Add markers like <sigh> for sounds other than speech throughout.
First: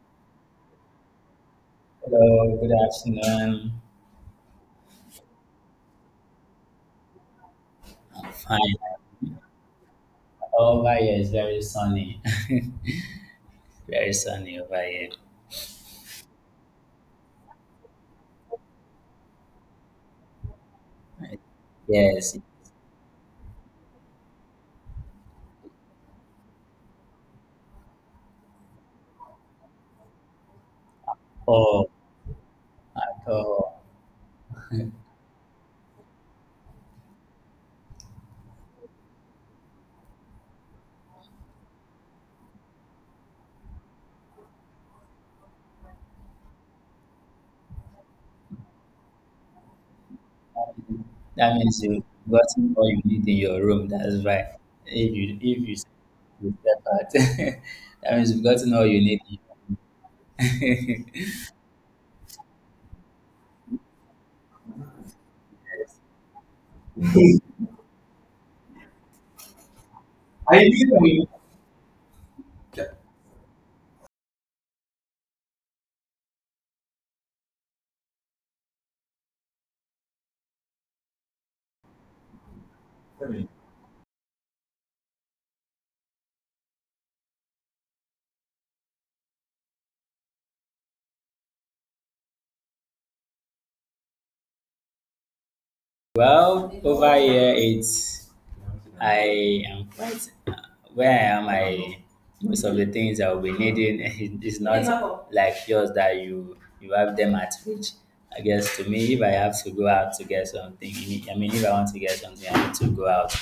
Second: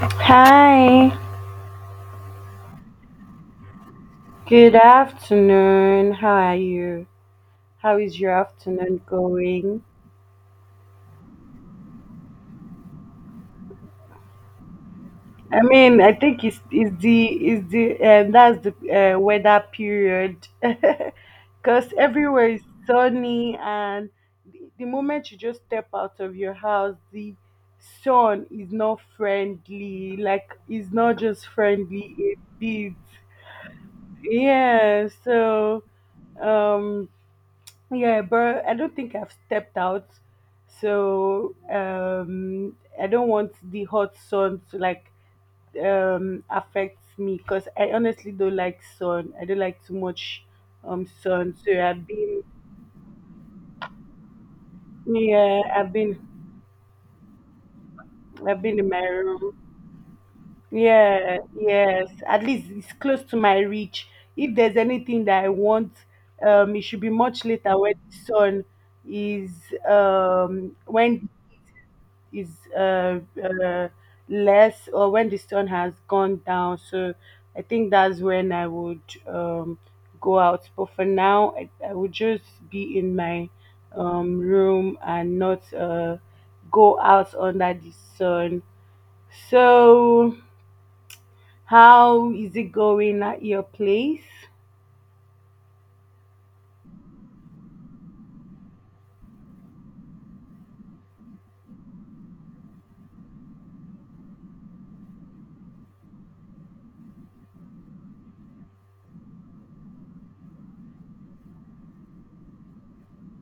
Hi, Hello, good afternoon. good afternoon. How are you? How is your Fine. afternoon going? Over here is very sunny. <laughs> Very sunny over here. I think it's the that's the weather period <laughs> because Yes. everywhere is sunny and the moment you just step out of your house, the sun is not friendly. Like it's not just Oh, friendly, it beats. at all. Yeah, so um Yeah, but I don't think I've stepped out. So um, I don't want the hot sun to affect me because I honestly don't like sun. I don't like too much That sun. So means you've gotten all you need in your room. That's right. If you yeah, if you I've been you step out, <laughs> that means you've I've gotten been all in you my room. need. Yeah, yes. At least it's close to my reach. If there's anything that I want, it should be much later when the sun is um when is uh, uh, less or when the sun has gone down. So I think that's when I would um, go out. But for now, I would just be in my <laughs> room and not go out under the sun. So, how is it going at your place? Well, over here it's I am quite where I am, I most of the things I will be needing <laughs> is not like yours that you have them at reach. I guess to me, if I have to go out to get something, I mean, if I want to get something, I need to go out,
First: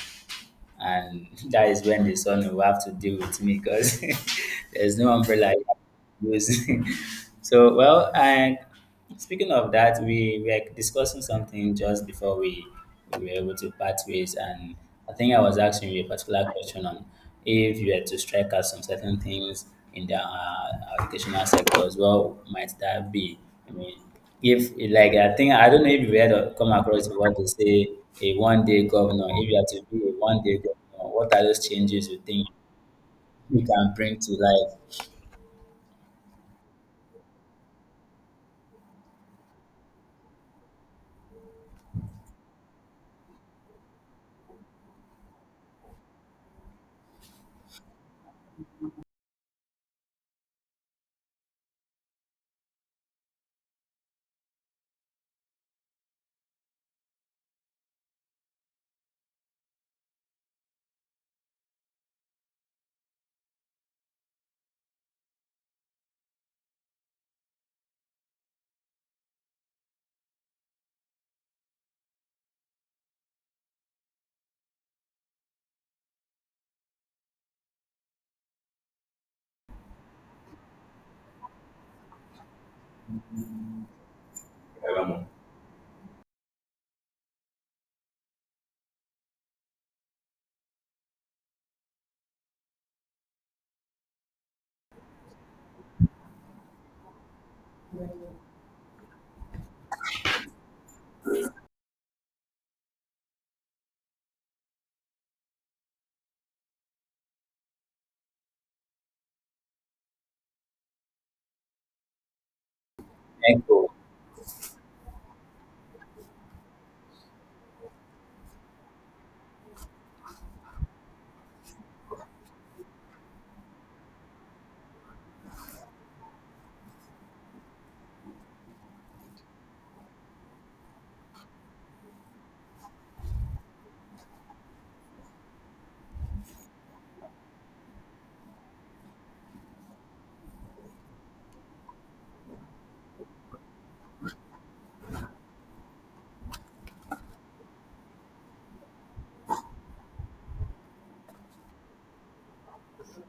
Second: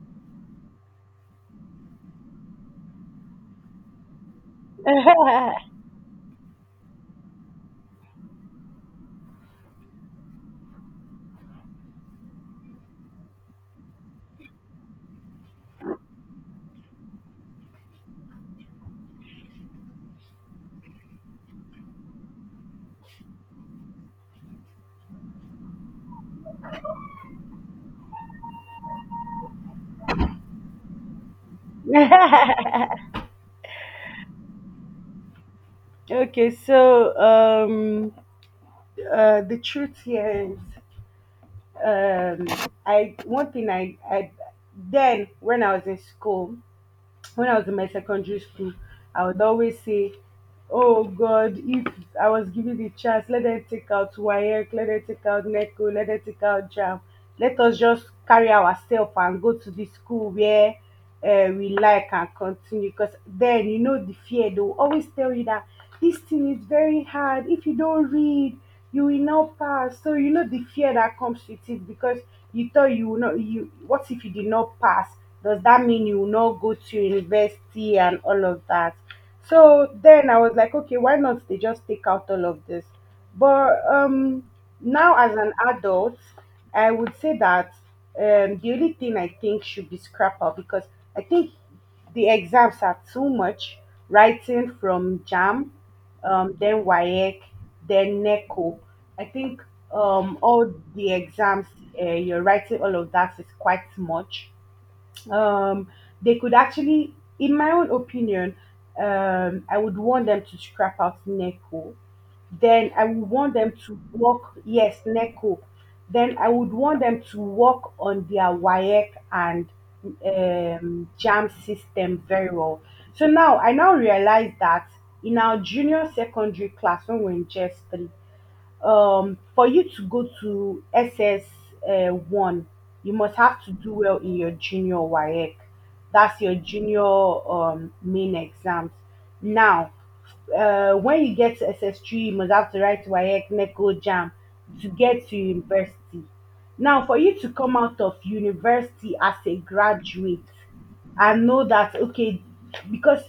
and <laughs> that is when the sun will have to deal with me because <laughs> there's no umbrella <laughs> I can use. <laughs> So well, I speaking of that, we, were discussing something just before we were able to part ways, and I think I was asking you a particular question on if you had to strike out some certain things in the educational sector as well, might that be? I mean, if like I think I don't know if you had heard come across what they say a one day governor. If you had to be a one day governor, what are those changes you think you can bring to life? Okay, so the truth here is um I one thing I then when I was in school, when I was in my secondary school, I would always say, oh god, if I was given the chance, let them take out wayek, let them take out neco, let them take out jam, let us just carry ourselves and go to the school where we like and continue, because then you know the fear, they will always tell you that this thing is very hard, if you don't read you will not pass. So you know the fear that comes with it because you thought you will not you what if you did not pass? Does that mean you will not go to university and all of that? So then I was like, okay, why not they just take out all of this? But now as an adult, I would say that the only thing I think should be scrapper, because I think the exams are too much. Writing from JAM, then WAEC, then NECO. I think all the exams, you're writing all of that is quite much. um, they could actually, in my own opinion, I would want them to scrap out Neko. Then I would want them Echo, to work, yes, Neko. Then I would want them to work on their WAEC and JAM system very well. So now I now realize that in our junior secondary class when we're in JS3, for you to go to SS one, you must have to do well in your junior WAEC. That's your junior main exams. Now, when you get to SS3, you must have to write WAEC, NECO, JAM to get to university. Now, for you to come out of university as a graduate, and know that okay, because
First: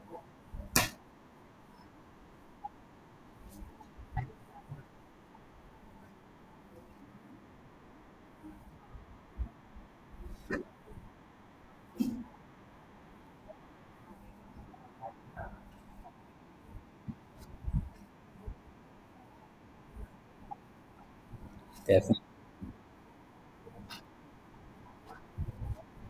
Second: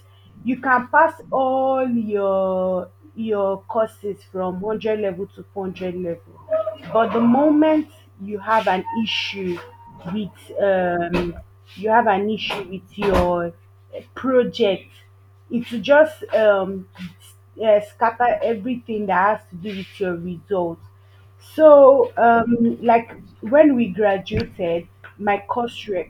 you can pass all your courses from 100 level to 400 level, but the moment you have an issue with um you have an issue with your project, it will just scatter everything that has to do with your results. so definitely. um like when we graduated, my course rep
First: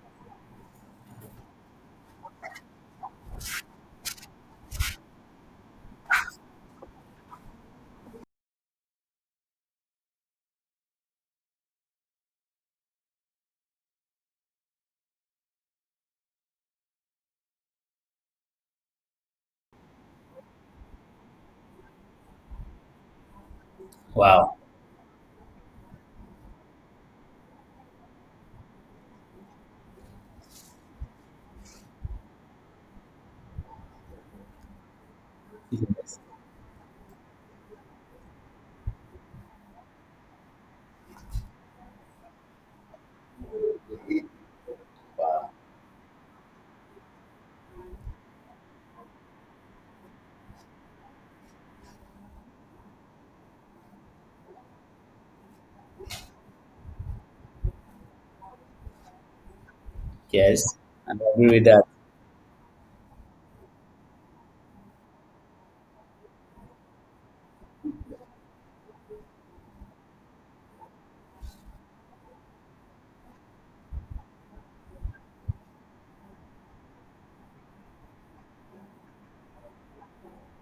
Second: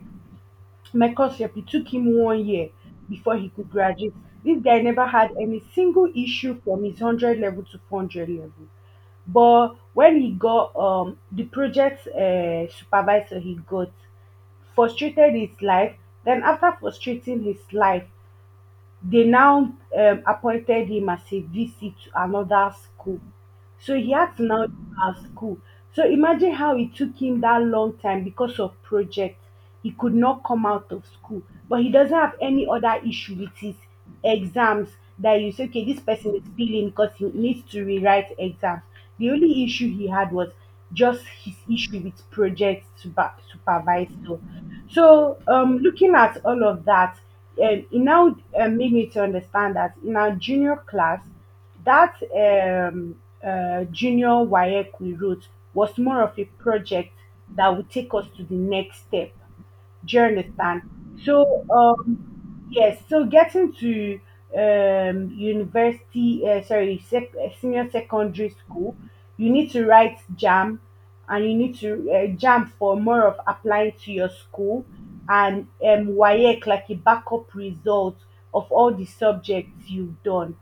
my course rep, it took him 1 year before he could graduate. This guy never had any single issue from his 100 level to 400 level. But when he got the project supervisor, he got frustrated his life. Then, after frustrating his life, they now appointed him as a VC to another school. So he had to Wow. now leave our school. So imagine how it took him that long time because of projects. He could not come out of school, but he doesn't have any other issue with his exams, that you say, okay, this person is failing because he needs to rewrite exams. The only issue he had was just his issue with supervisor. So, looking at all of that, it now made me to understand that in our junior class, that junior WAEC we wrote was more of a project that would take us to the next step. Do you Yes, understand? I agree with So, that. Yes, so getting to senior secondary school, you need to write JAM, and you need to JAM for more of applying to your school, and WAEC, like a backup result of all the subjects you've done.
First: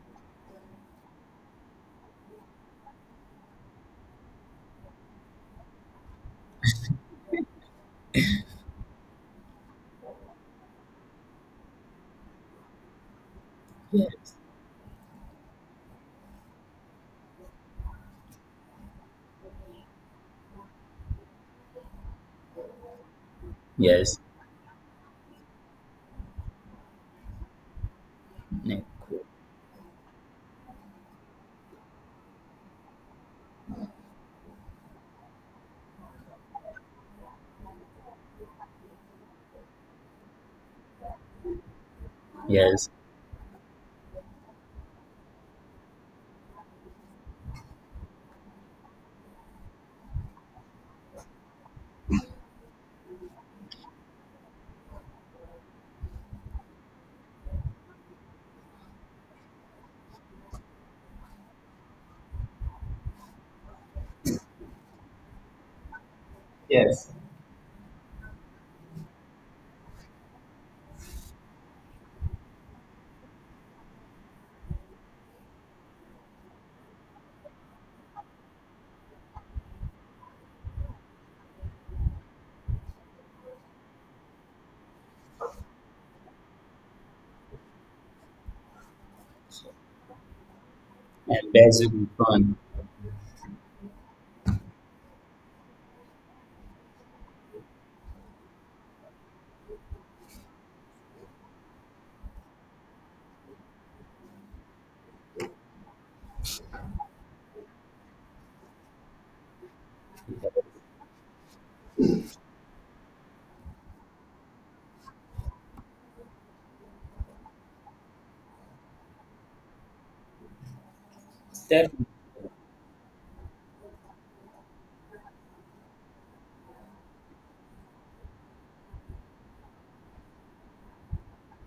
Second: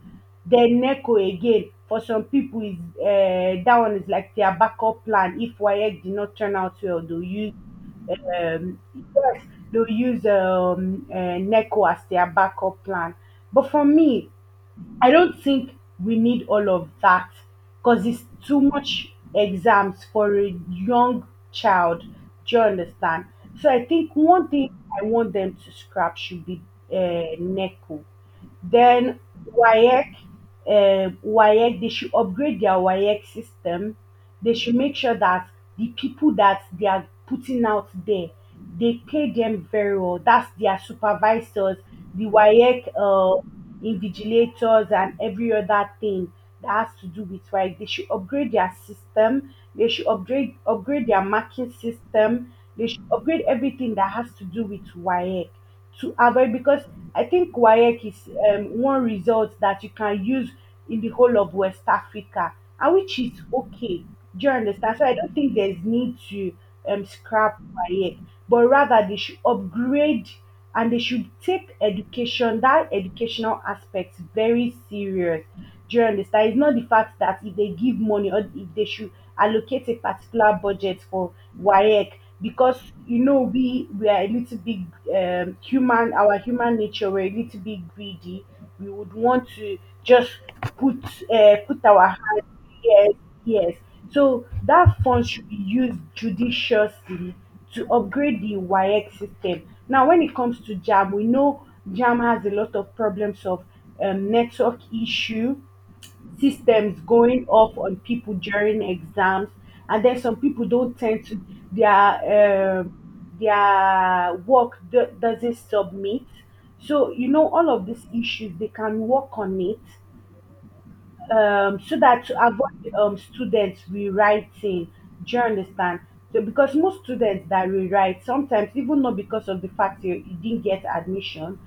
Then NECO again, for some people, is that one is like their backup plan. If WAEC did not turn out well, they'll use um, yes, they'll use Neko as their backup plan. But for me, Yes, I don't think we need all of that, because it's too much exams for a young child. Do you understand? So I think yes, one thing I want them to scrap should be Neko. yeah, Then cool. WAEC, WAEC, they should upgrade their WAEC system. They should make sure that the people that they are putting out there, they pay them very well. That's their supervisors, the WAEC Yes, invigilators, and every other thing that has to do with WAEC. They should upgrade their system. They should upgrade their marking system. They should upgrade everything that has to do with WAEC, to avoid, because I think WAEC is one result that you can use in the whole of West Africa, and which is okay. Do you understand? So I don't think there's need to yes, scrap WAEC, but rather they should upgrade, and they should take education, that educational aspect, very serious. Do you understand? It's not the fact that if they give money, or if they should allocate a particular budget for WAEC, because you know we are a little bit human, our human nature, we're a little bit greedy, we would want to just put and that's put will be our fun. hands, yes, yes, so that fund should be used judiciously to upgrade the YX system. Now when it comes to jam, we know jam has a lot of problems of network issue, systems going off on people during exams, and then some people don't tend to their um their work doesn't submit. So you know all of these issues they can work on it, so Definitely, that to avoid students rewriting. Do you understand? So because most students that rewrite sometimes, even not because of the fact you didn't get admission,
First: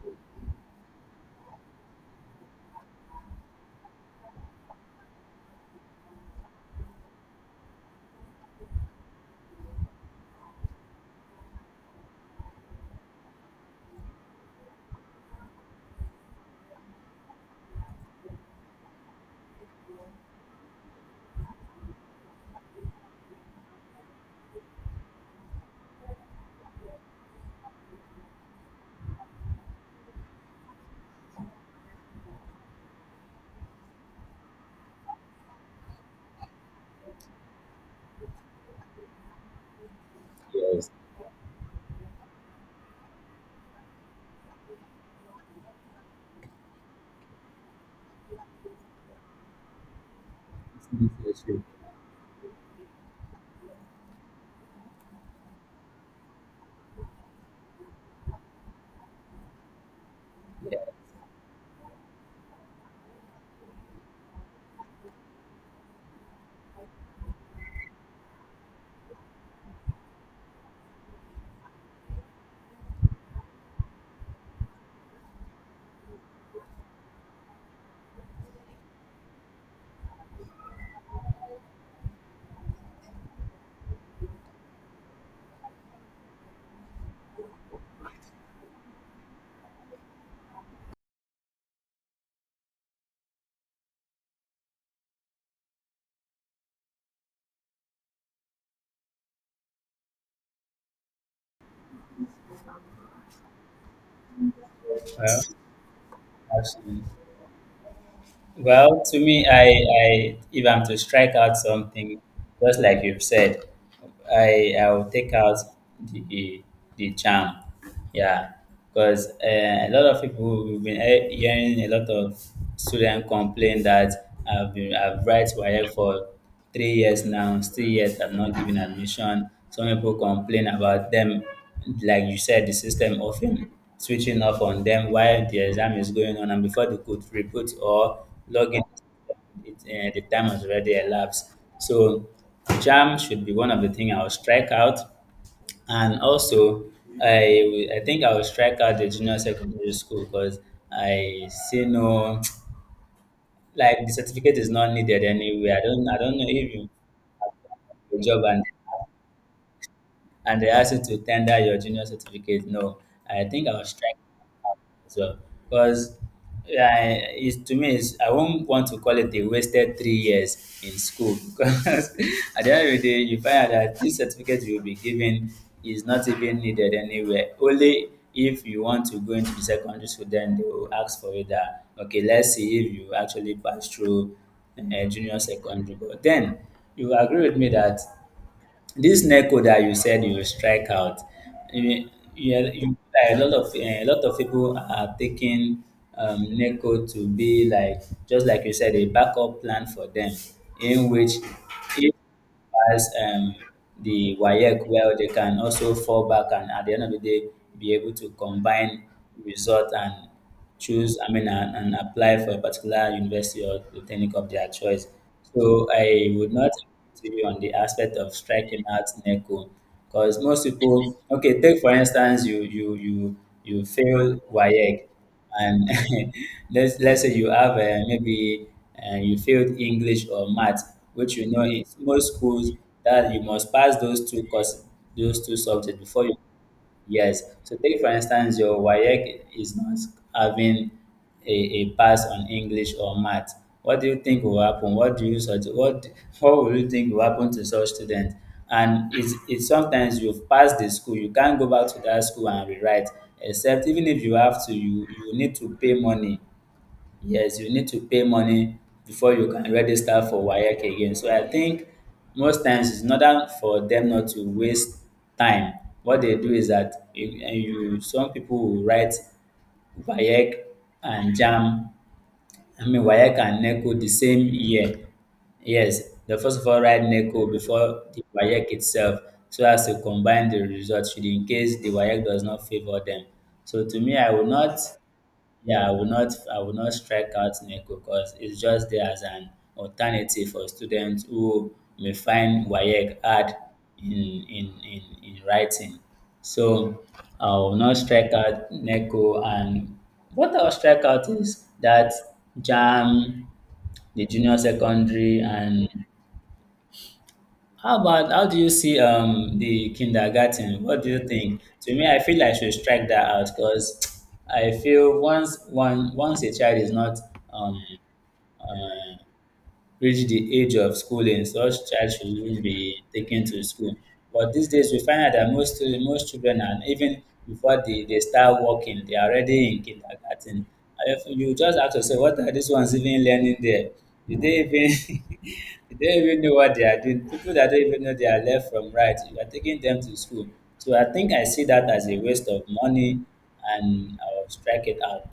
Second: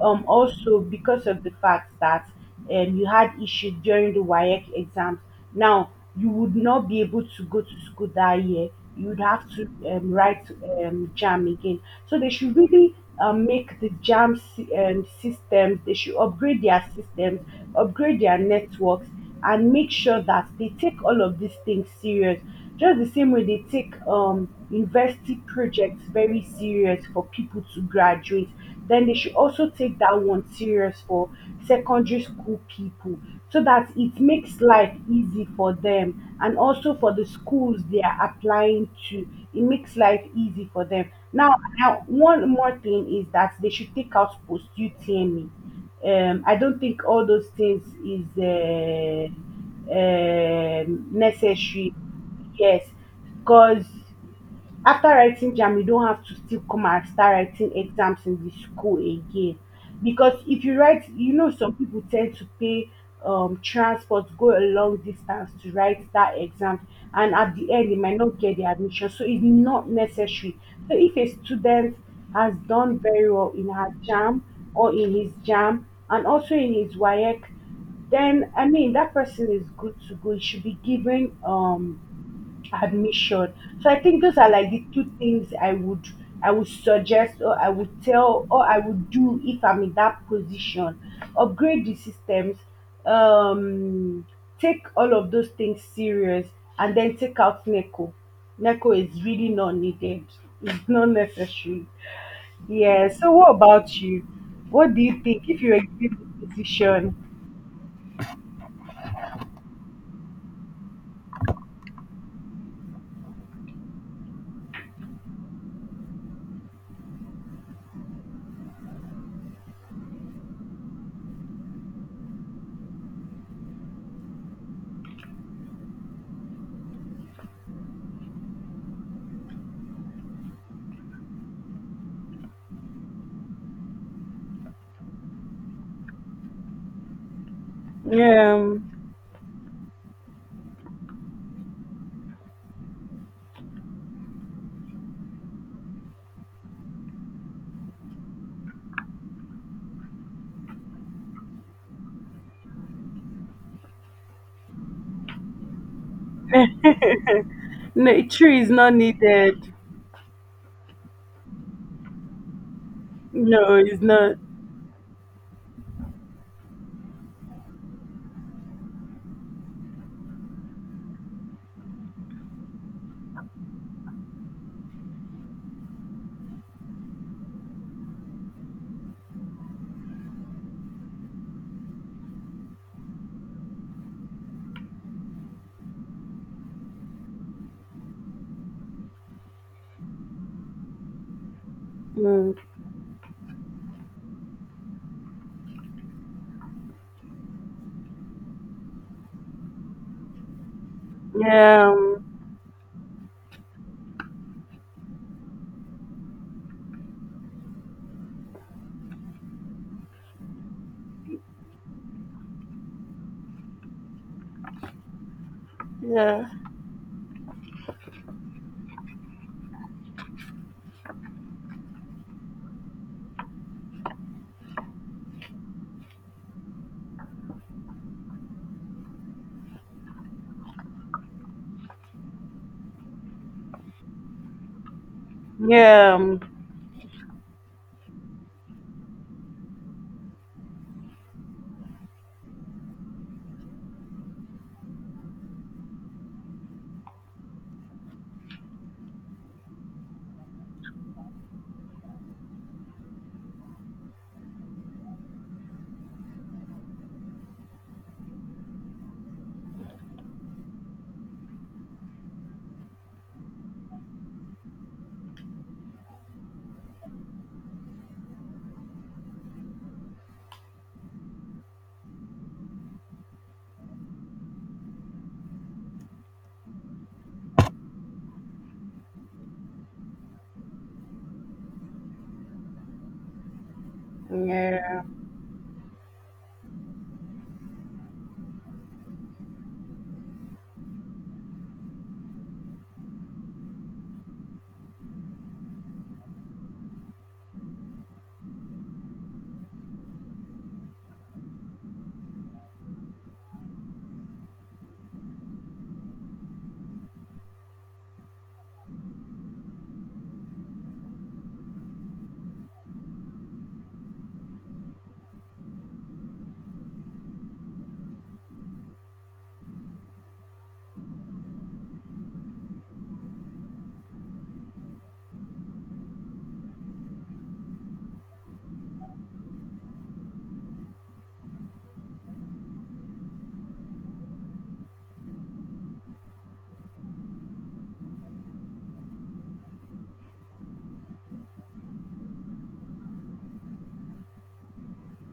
also because of the fact that you had issues during the WAEC exams. Now, you would not be able to go to school that year. You would have to write JAM again. So they should really make the JAM systems, they should upgrade their systems, upgrade their networks, and make sure that they take all of these things serious, just the same way they take university projects very serious for people to graduate. Then they should also take that one serious for secondary school people, so that it makes life easy for them, and also for the schools they are applying to, it makes life easy for yes. them. Now, now one more thing is that they should take out post utme. I don't think all those things is It's an issue. necessary. Yes, because after writing jam, you don't have to still come and start writing exams in the school again. Because if Yeah, you write, you know, some people tend to pay transport, go a long distance to write that exam, and at the end, they might not get the admission. So it's not necessary. So if a student has done very well in her jam, or in his jam, and also in his WAEC, then I mean that person is good to go. He should be given admission. So I think those are like the two things I would, I would suggest, or I would tell, or I would do if I'm in that position. Upgrade the systems, um, take all of those things serious, and then take out Neco. Neco is really not needed. It's not necessary. Yeah. So what about you? What do you well, think if you were given the absolutely. position? Well, to me, I if I'm to strike out something, just like you've said, I'll take out the the the charm, yeah, because a lot of people we've been hearing a lot of students complain that I've write waec for 3 years now, still yet I'm not given admission. Some people complain about them, like you said, the system often switching off on them while the exam is going on, and before they could report or Yeah, log in, Um, the time has already elapsed. So, jam should be one of the things I'll strike out, and also I think I will strike out the junior secondary school because I see no <tsk> like the certificate is not needed anyway. I don't know if you the no, job tree and is not needed. they ask you to tender your junior certificate. No, I think I No, was it's strike not. as well because yeah, it's, to me, it's, I won't want to call it a wasted 3 years in school <laughs> because at the end of the day, you find out that this certificate you will be given is not even needed anywhere. Only if you want to go into the secondary school, then they will ask for it that, okay, let's see if you actually pass through junior secondary. But then you agree with me that this NECO that you said you will strike out, you, No. you, like, a lot of a lot of people are taking NECO to be like just like you said a backup plan for them, in which Yeah, if um, as the WAEC well, they can also fall back and at the end of the day be able to combine result and choose, I mean, and apply for a particular university or polytechnic of their choice. So I yeah, would not agree to you on the aspect of striking out NECO because most people, okay, take for instance, you fail WAEC and <laughs> let's say you have maybe you failed English or math, which you know in most schools that you must pass those two courses, those two subjects yeah, before you. um, Yes. So take for instance, your WAEC is not having a pass on English or math. What do you think will happen? What do you such what <laughs> what will you think will happen to such students? And it's sometimes you've passed the school, you can't go back to that school and rewrite. Except even if you have to, you need to pay money. Yes, you need to pay money before you can register for WAEC again. So I think most times in order for them not to waste time, what they do is that you, and you some people will write WAEC and JAMB, I mean WAEC and NECO the same year. Yes, they first of all write NECO before the WAEC itself so as to combine the results should in case the WAEC does not favor them. So to me, I will not, yeah. yeah, I will not strike out NECO because it's just there as an alternative for students who may find WAEC hard in writing. So I will not strike out NECO, and what I'll strike out is that JAM, the junior secondary. And how about how do you see the kindergarten? What do you think? To me, I feel I should strike that out because I feel once a child is not um uh, reach the age of schooling, such child shouldn't be taken to school. But these days, we find out that most children, and even before they start working, they are already in kindergarten. And if you just have to say, what are these ones even learning there? Did they even <laughs> did they even know what they are doing? People that don't even know they are left from right, you are taking them to school. So I think I see that as a waste of money, and I'll strike it out.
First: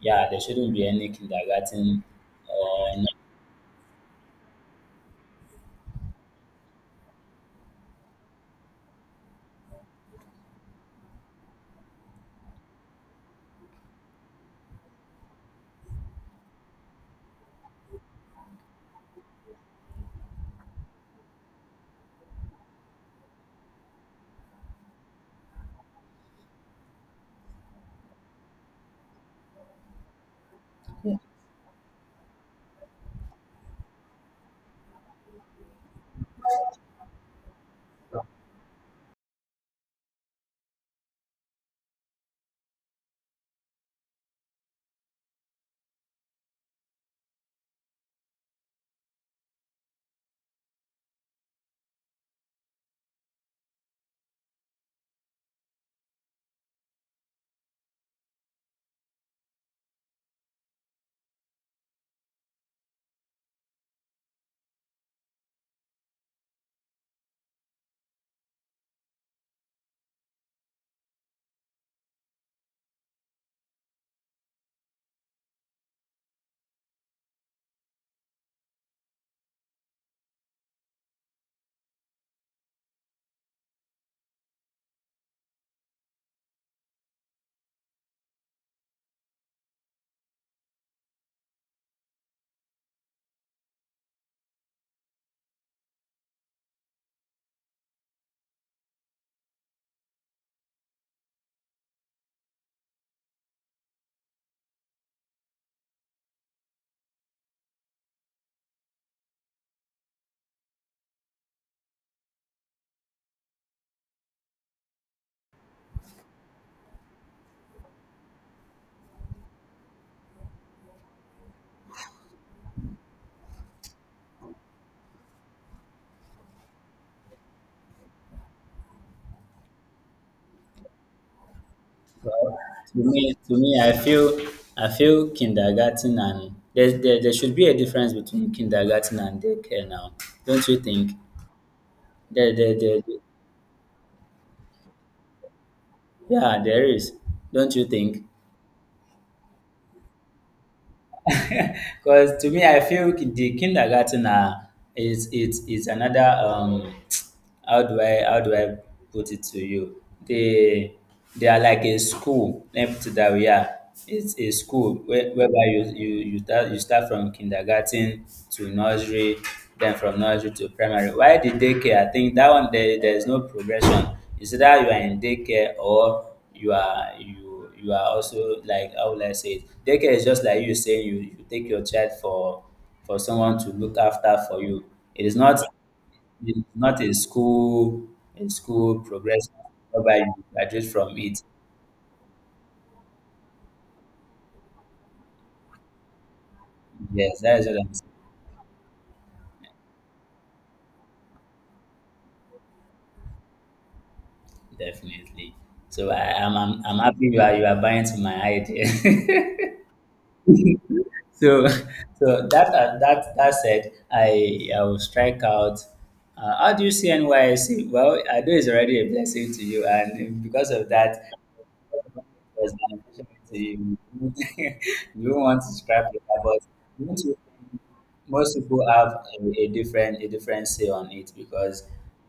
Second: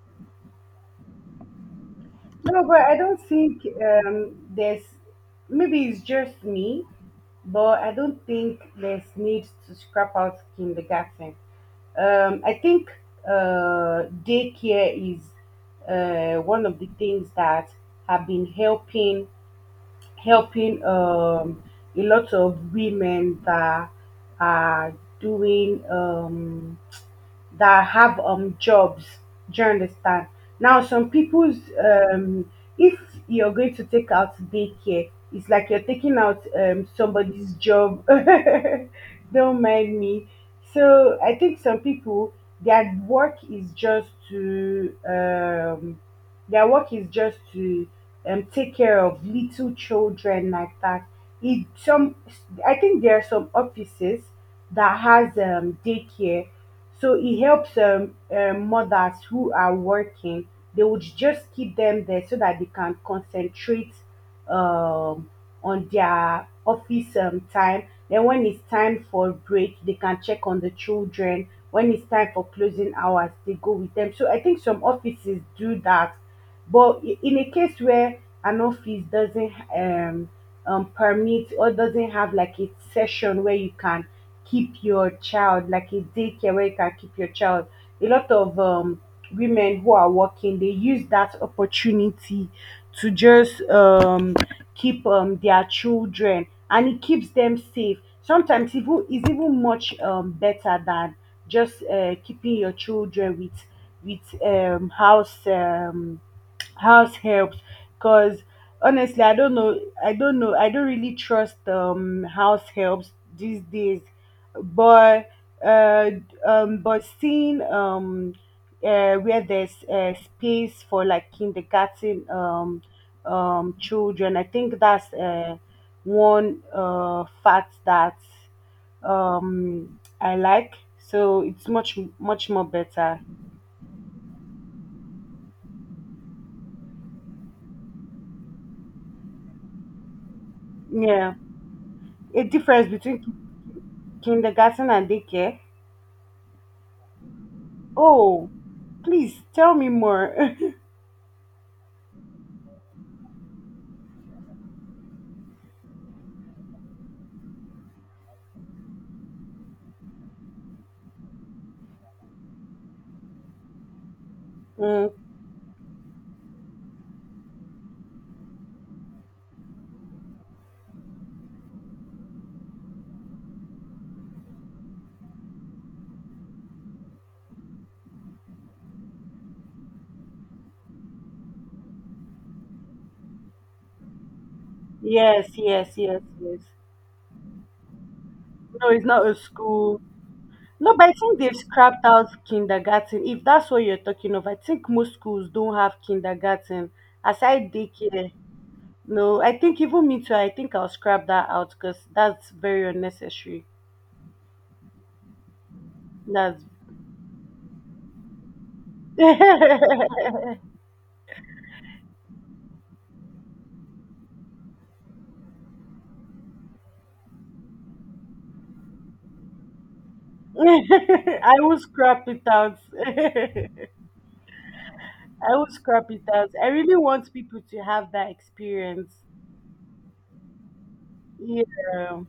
Yeah, there shouldn't be any kindergarten No, but I or don't think there's, maybe it's just me, but I don't think there's need to scrap out kindergarten. I think daycare is one of the things that have been helping a lot of women that are doing. That have jobs. Do you understand? Now, some people's um, if you're going to take out daycare, it's like you're taking out somebody's job. <laughs> Don't mind me. So I think some people their work is just to um their work is just to take care of little children like that. It some I think there are some offices that has daycare, so it helps mothers who are working. They would just keep them there so that they can concentrate um, on their office time. Then when it's time for break, they can check on the children. When it's time for closing hours, they go with them. So I think some offices do that. But in a case where an office doesn't permit or doesn't have like a session where you can keep your child, like a daycare where you can keep your child, a lot of women who are working, they use that opportunity to just keep their children, and it keeps them safe sometimes. Even is even much better than just keeping your children with house helps, because honestly, I don't know. I don't know. I don't really trust house helps these days. But uh but seeing where there's space for like kindergarten children, I think that's one fact that I like. So it's much much well, more to better. me, to me, I feel kindergarten and there should be a difference between kindergarten and daycare now, don't you think? Yeah, a There, there, difference there, between kindergarten and daycare. yeah, there is, don't you think? Oh, please tell me more. <laughs> Because to me, I feel the kindergarten is it's is another <tsk> how do I put it to you? They are like a school. Let me put it that way. Yeah, it's a school Mm, whereby you start from kindergarten to nursery, then from nursery to primary. Why the daycare? I think that one there is no progression. It's either you are in daycare or you are also like how will I say it? Daycare is just like you saying you take your child for someone to look after for you. It is yes, not yes, yes, it yes. is not a school a No, school it's not a progression school. whereby you graduate No, but I from think it. they've scrapped out kindergarten. If that's what you're talking of, I think most schools don't have kindergarten Yes, that is aside what I'm saying. daycare. No, I think even me too. I think I'll scrap that out because that's very unnecessary. Definitely. So I, That's. I'm happy you are buying to my idea. <laughs> <laughs> I So <laughs> so that that said, I will strike out. How do you see NYC? Well, I know it's already a blessing to you, and because of that, will scrap it <laughs> was out. beneficial to <laughs> you. <laughs> You don't I want will to scrap scrap it it, but out. don't I really you want want to- people to have that most people have experience. a different say on it because Yeah,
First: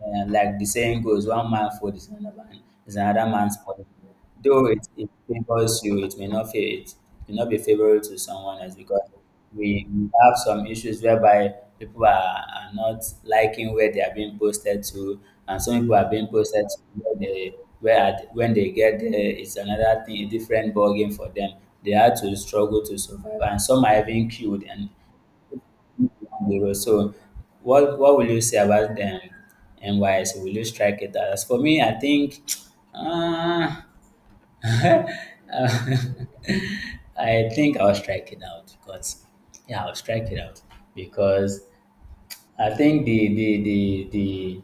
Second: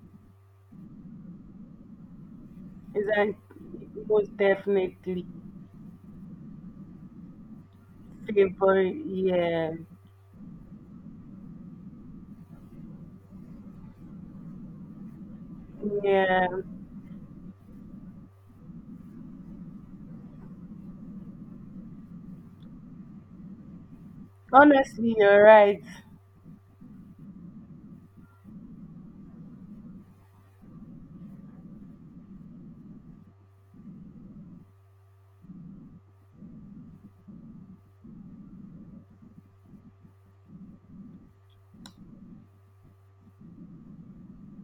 and like the saying goes, one man's food is another exactly. man's body. Most Though it definitely favors you, it may not be favorable to someone else favor. because Yeah, we have some issues whereby people are not liking where they are being posted to, and some people are being yeah. posted to where they where at, when they get there it's another thing, a different ballgame for them. They had to struggle to survive, and some are even killed and Honestly, you're right. on the road. So, what will you say about them and why? So, will you strike it? As for me, I think, uh, <laughs> I think I'll strike it out because yeah, I'll strike it out because I think the the the the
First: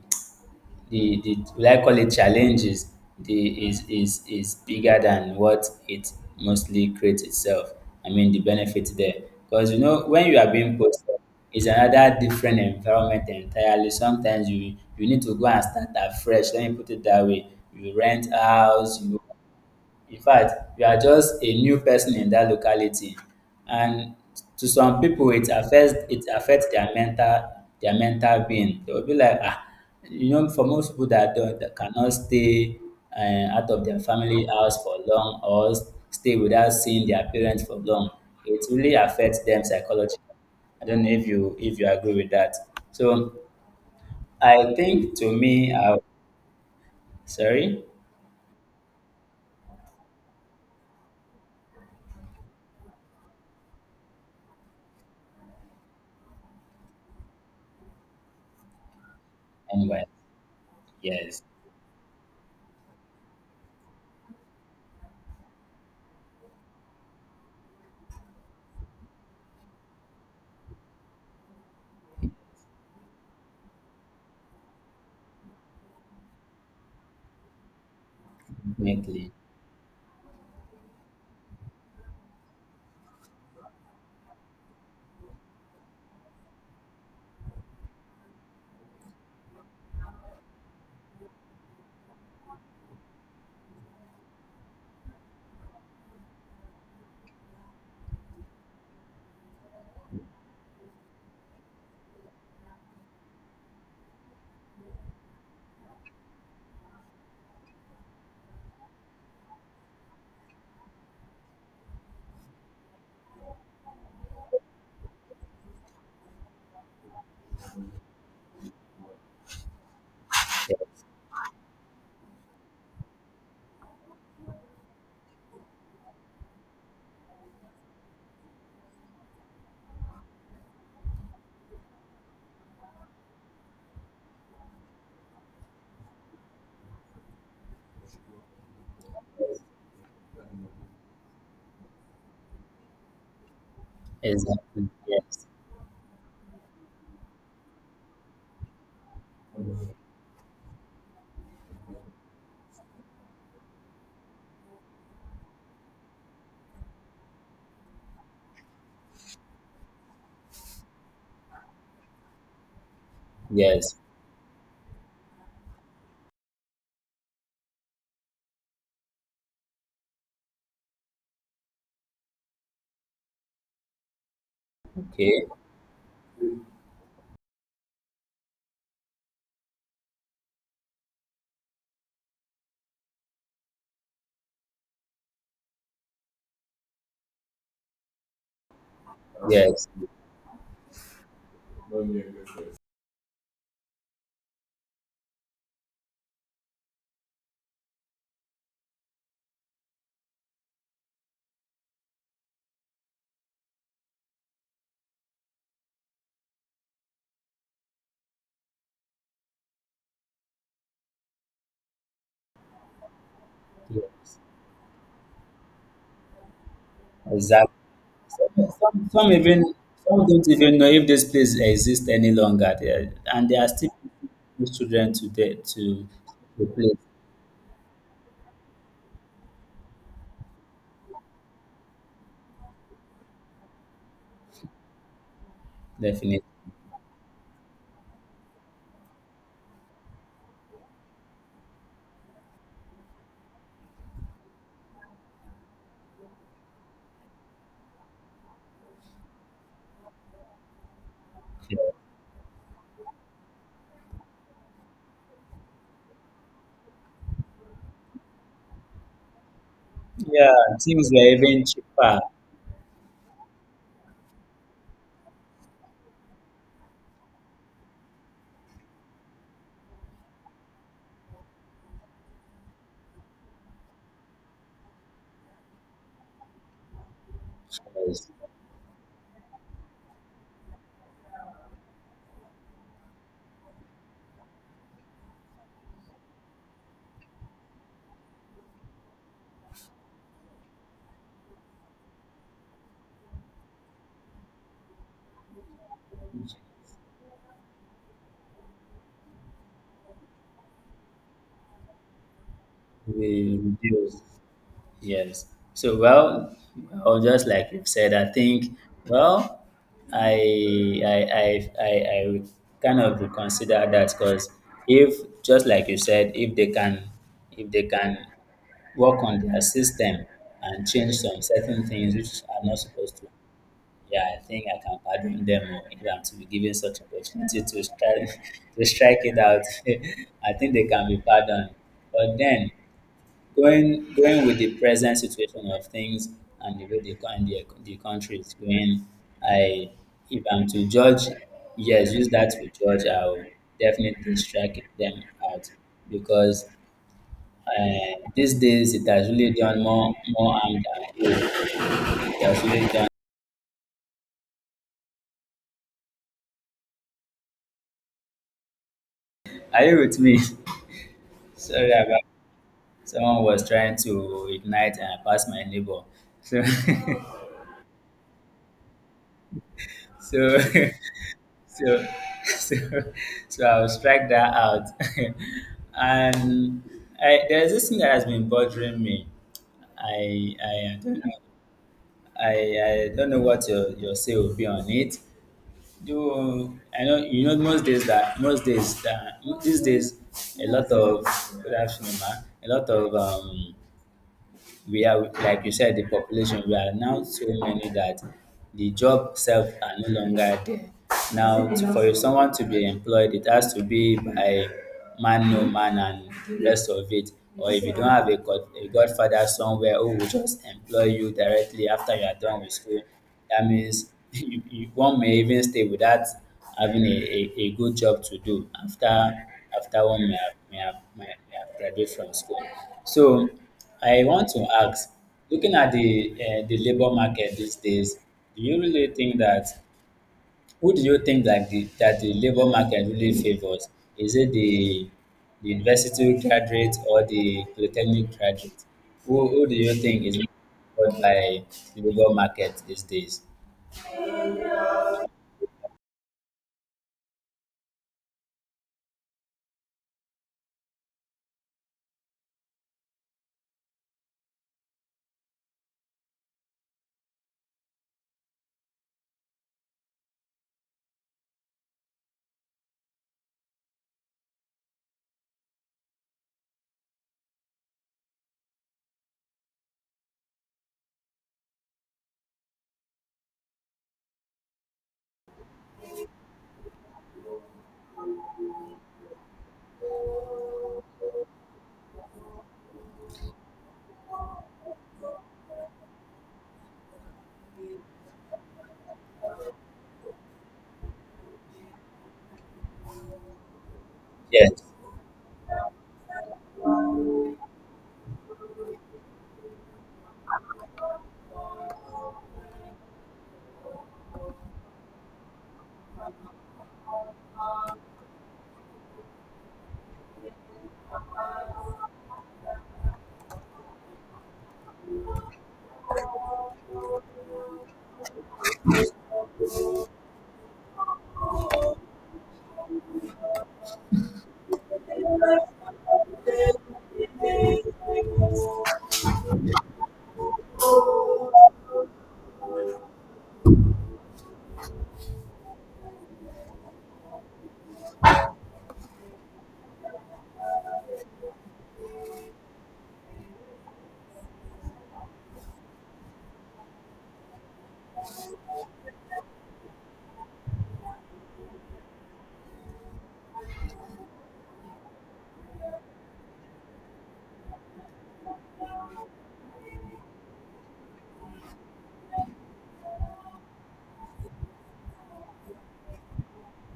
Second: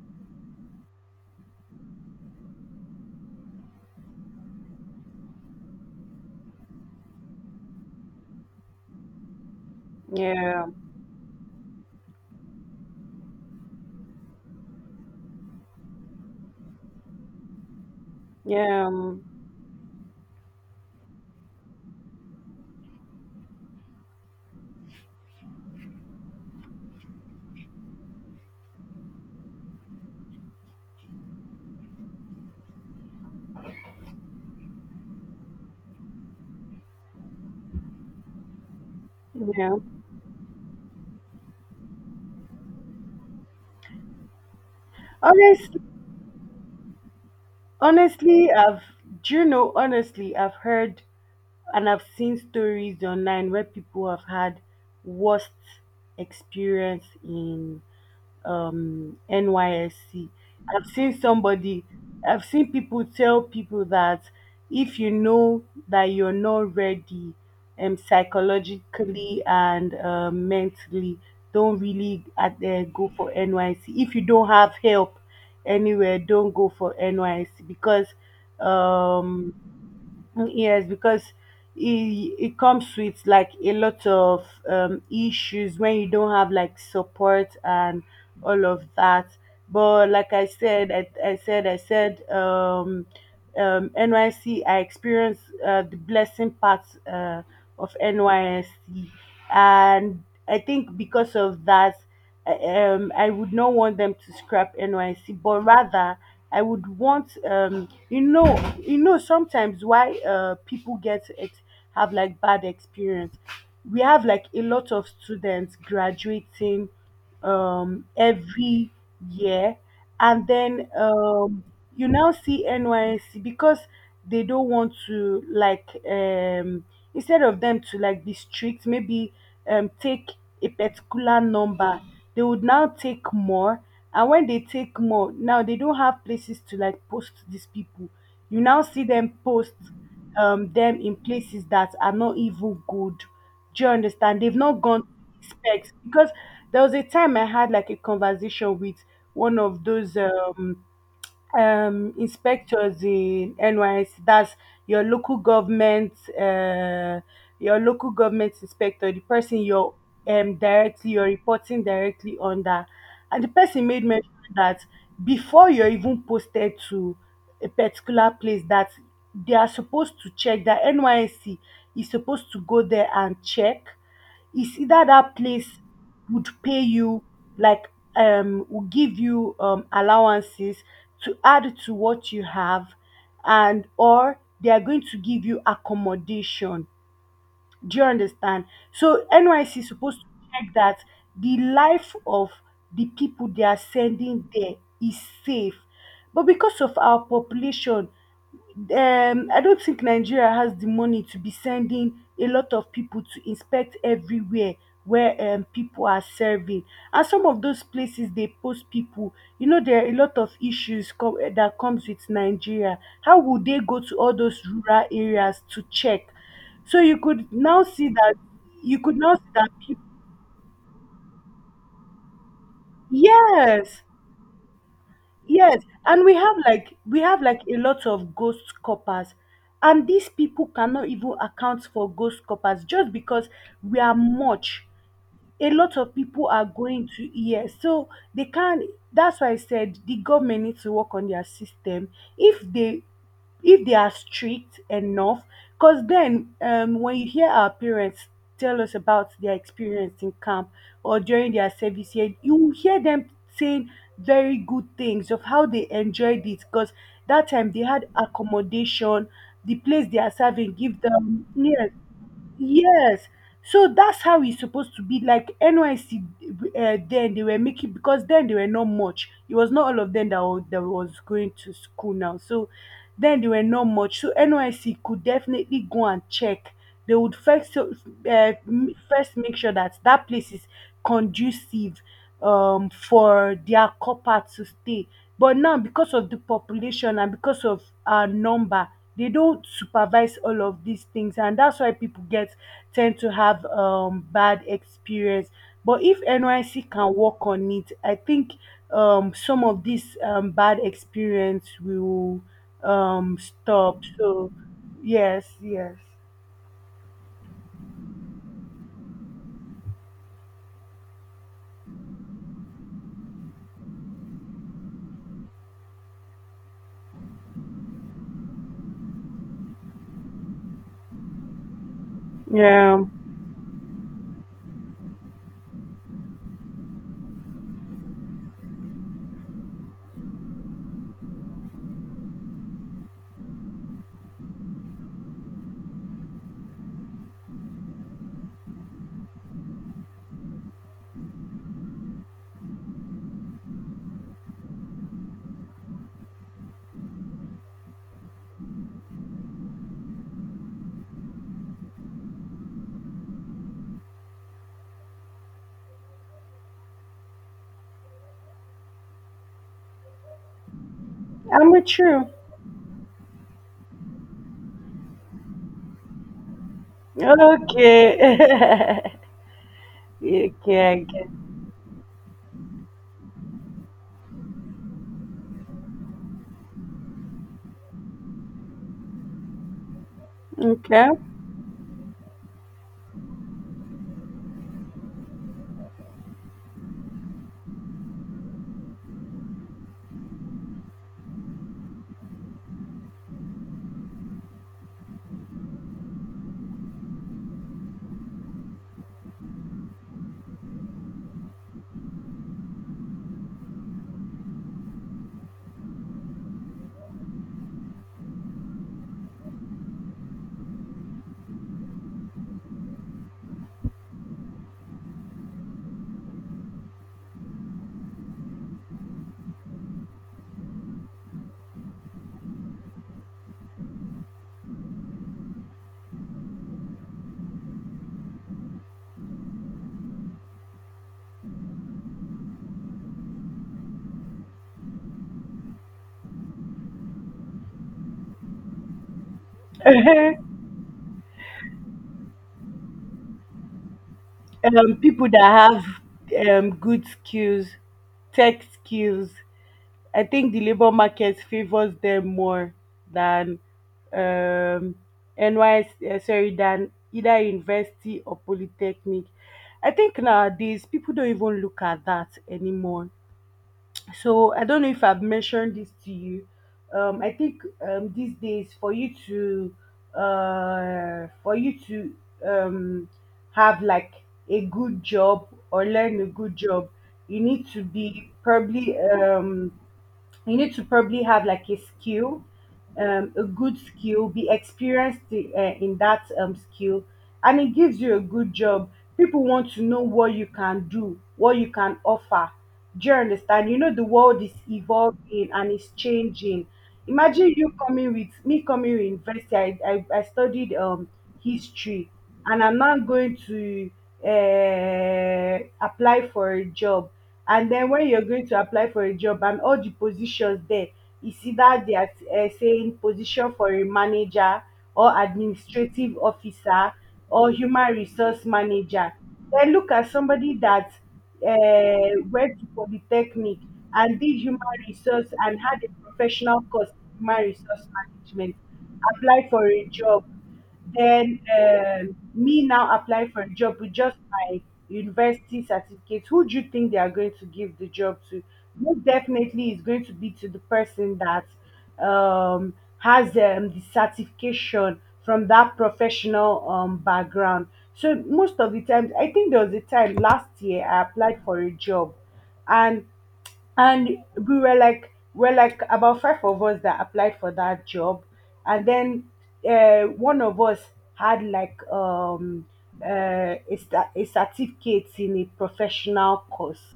the the will I call it challenges the is bigger than what it mostly creates itself. I mean the benefit there. Because you know when you are Yeah, being posted, it's another different environment entirely. Sometimes you need to go and start afresh. Let me put it that way. You rent yeah, house, you are just a new person in that locality, and to some people it affects their mental being. They will be like for most people that cannot stay out of their family house for long or stay without seeing their parents for long, it really affects them yeah. psychologically. I don't know if you agree with that. So I think to me, Honestly, I, sorry, honestly, I've do you know? Honestly, I've heard and I've seen stories online where people have had worst experience in anyway, NYSC. I've seen yes, somebody, I've seen people tell people that if you know that you're not ready psychologically and mentally, don't really at there go for NYC. If you don't have help anywhere, don't go for NYC, because definitely. um, yes, because it comes with like a lot of issues when you don't have like support and all of that. But like I said, NYC, I experienced the blessing part uh, of NYC. And I think because of that, I would not want them to scrap NYC, but rather I would want, sometimes why people get it, have like bad experience. We have like a lot of students graduating every year. And then Yes. You now see NYC, because they don't want to, like, instead of them to, like, be strict, maybe take a particular number, they would now take more. And when they take more, now they don't have places to, like, post these people, you now see them post them in places that are not even good. Do you understand? They've not Exactly. gone to the Yes. specs, because there was a time I had like a conversation with one of those inspectors in NYSC. That's your local government, uh, your local government inspector, the person you're directly, you're reporting directly under. And the person Yes. made mention that before you're even posted to a particular place, that they are supposed to check, that NYSC is supposed to go there and check, it's either that Okay. place would pay you, like will give you allowances to add to what you have, and or they are going to give you accommodation. Do you understand? So NYC is Yes. supposed to check that the life of the people they are sending there is safe. But because of our population, I don't think Nigeria has the money to be sending a lot of people to inspect everywhere where people are serving. And some of those places they post people, you know, there are a lot of issues that comes with Nigeria. How would they Yeah. go to all those rural areas to check? So Exactly. Some, you some could some now see that even people, some don't even know if this place exists any longer there, and they are still yes, teaching children Yes, to and we have the like place we have like a lot of ghost coppers, and these people cannot even account for ghost coppers just because we are much, a lot of definitely. people are going to hear. So they can't, that's why I said the government needs to work on their system. If they if they are strict enough, because then when you hear our parents tell us about their experience in camp or during their service year, you will hear them saying very good things of how they enjoyed it, because that time they had accommodation, the place they are Yeah, serving give things were them, even yeah cheaper. Yes. So that's how it's supposed to be. Like NYC, then they were making, because then they were not much. It was not all of them that was going to school now. So then they were not much. So NYC could definitely go and check. They would first uh, Because m- first make sure that that place is conducive for their copper to stay. But now because of the population and because of our number, they don't supervise all of these things, and that's why people get tend to have bad experience. But if NYC can work on it, I think some of this bad experience will we stop. reduced. So yes, Yes. yes. So, well, well, just like you've said, I think, well, I I I I, I would kind of reconsider that because if just like you said, if they can work on their system and change some certain things which are not Yeah, supposed to, yeah, I think I can pardon them, or if I'm to be given such opportunity to strike <laughs> to strike it out. <laughs> I think they can be pardoned. But then going with the present situation of things and the way the country is going, I if I'm to judge, yes, use that to judge. I'll definitely strike them out because these days it has really done more harm than good. It has really done. Are you with me? <laughs> I'm Sorry with about you. someone was trying to ignite and pass my neighbor. So Okay. <laughs> <laughs> so okay, I get <laughs> so <laughs> so so I'll strike that out. <laughs> And there's this thing that has been bothering me. I okay. don't <laughs> know. I don't know what your say will be on it. Do I know you know most days that these days a lot of good afternoon, ma. A lot of we are, like you said, the population, we are now so many that the job self are no longer there now to, for someone to be employed, it has to be by man no man and the rest of it, or if you don't have god, a godfather somewhere who will just employ you directly after you are done with school, that means <laughs> one may even stay without having a good job to do after after one may have, may have, may have graduate from school. So I want to ask, looking at the labor market these days, do you really think that who do you think that the labor market really favors? Is it the university graduate or the polytechnic graduate? Who do you think Uh-huh. is really favored by the labor market these days? People that have good skills, tech skills, I think the labor market favors them more than um, NYS. Sorry, than either university or polytechnic. I think nowadays people don't even look at that anymore. So I don't know if I've mentioned this to you. I think these days for you to uh, for you to um, have like a good job or learn a good job, you need to be probably um you need to probably have like a skill, a good skill, be experienced in that skill, and it gives you a good job. People want to know what you can do, what you can offer. Do you understand? You know, the world is Yes. evolving and it's changing. Imagine you coming with me, coming with university. I studied history, and I'm not going to uh, apply for a job. And then when you're going to apply for a job and all the positions there, you see that they are saying position for a manager or administrative officer or human resource manager. Then look at somebody that went to polytechnic and did human resource and had a professional course in human resource management, applied for a job, then me now apply for a job with just my university certificate. Who do you think they are going to give the job to? Most definitely, it's going to be to the person that um, has the certification from that professional background. So most of the times, I think there was a time last year I applied for a job, and and we're like about five of us that applied for that job, and then one of us had like a certificate in a professional course,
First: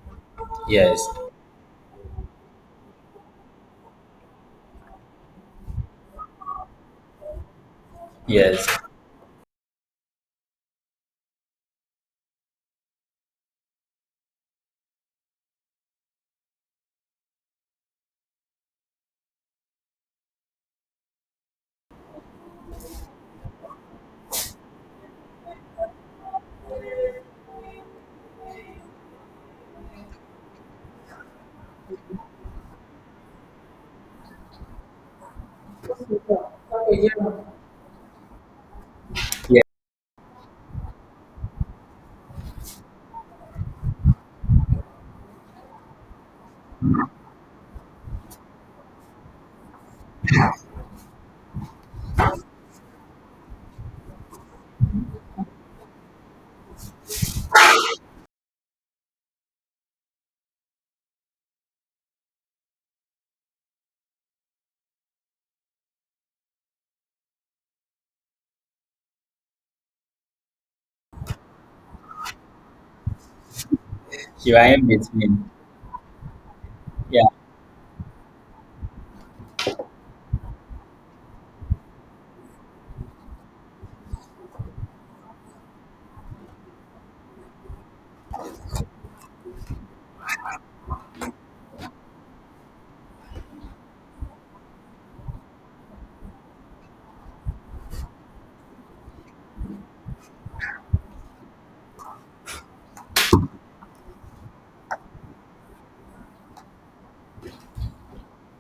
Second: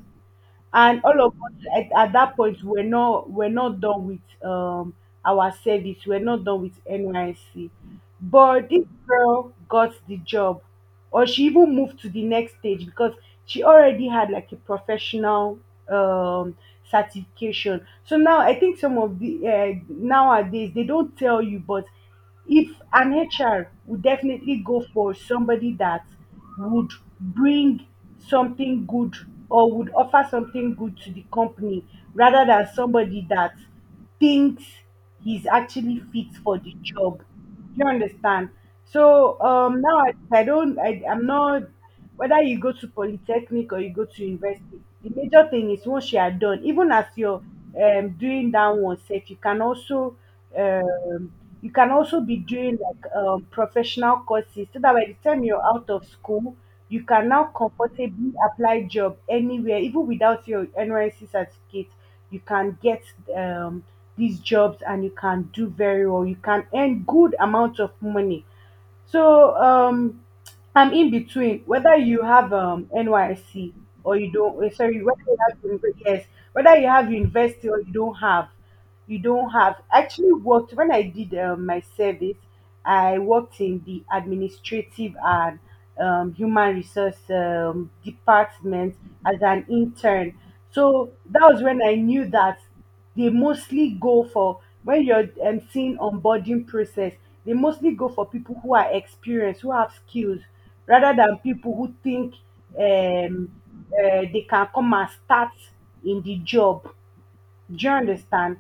Yes, and all of us at that point, we're not done with our service, we're not done with NYC, yes, but this girl got the job, or she even moved to the next stage because she already had like a professional um certification. So now I think some of the nowadays they don't tell you, but if an HR would definitely go for somebody that would bring something good or would offer something good to the company, rather than somebody that thinks he's actually fit for the job. Do you understand? So yes. Now I don't, I, I'm not, whether you go to polytechnic or you go to university, the major thing is once you are done, even as you're doing that one self, you can also, um, be doing like professional courses, so that by the time you're out of school, you can now comfortably apply job anywhere, even without your NYC certificate you can get um these jobs, and you can do very well, you can earn good amount of money. So I'm in between whether you have NYC or you Here don't. I am Sorry, with whether you him. have yes, whether you have Yeah, university or you don't have, you don't have. I actually worked when I did my service. I worked in the administrative and human resource department as an intern. So that was when I knew that they mostly go for, when you're seeing onboarding process, they mostly go for people who are experienced, who have skills, rather than people who think um, they can come and start in the job. Do you understand?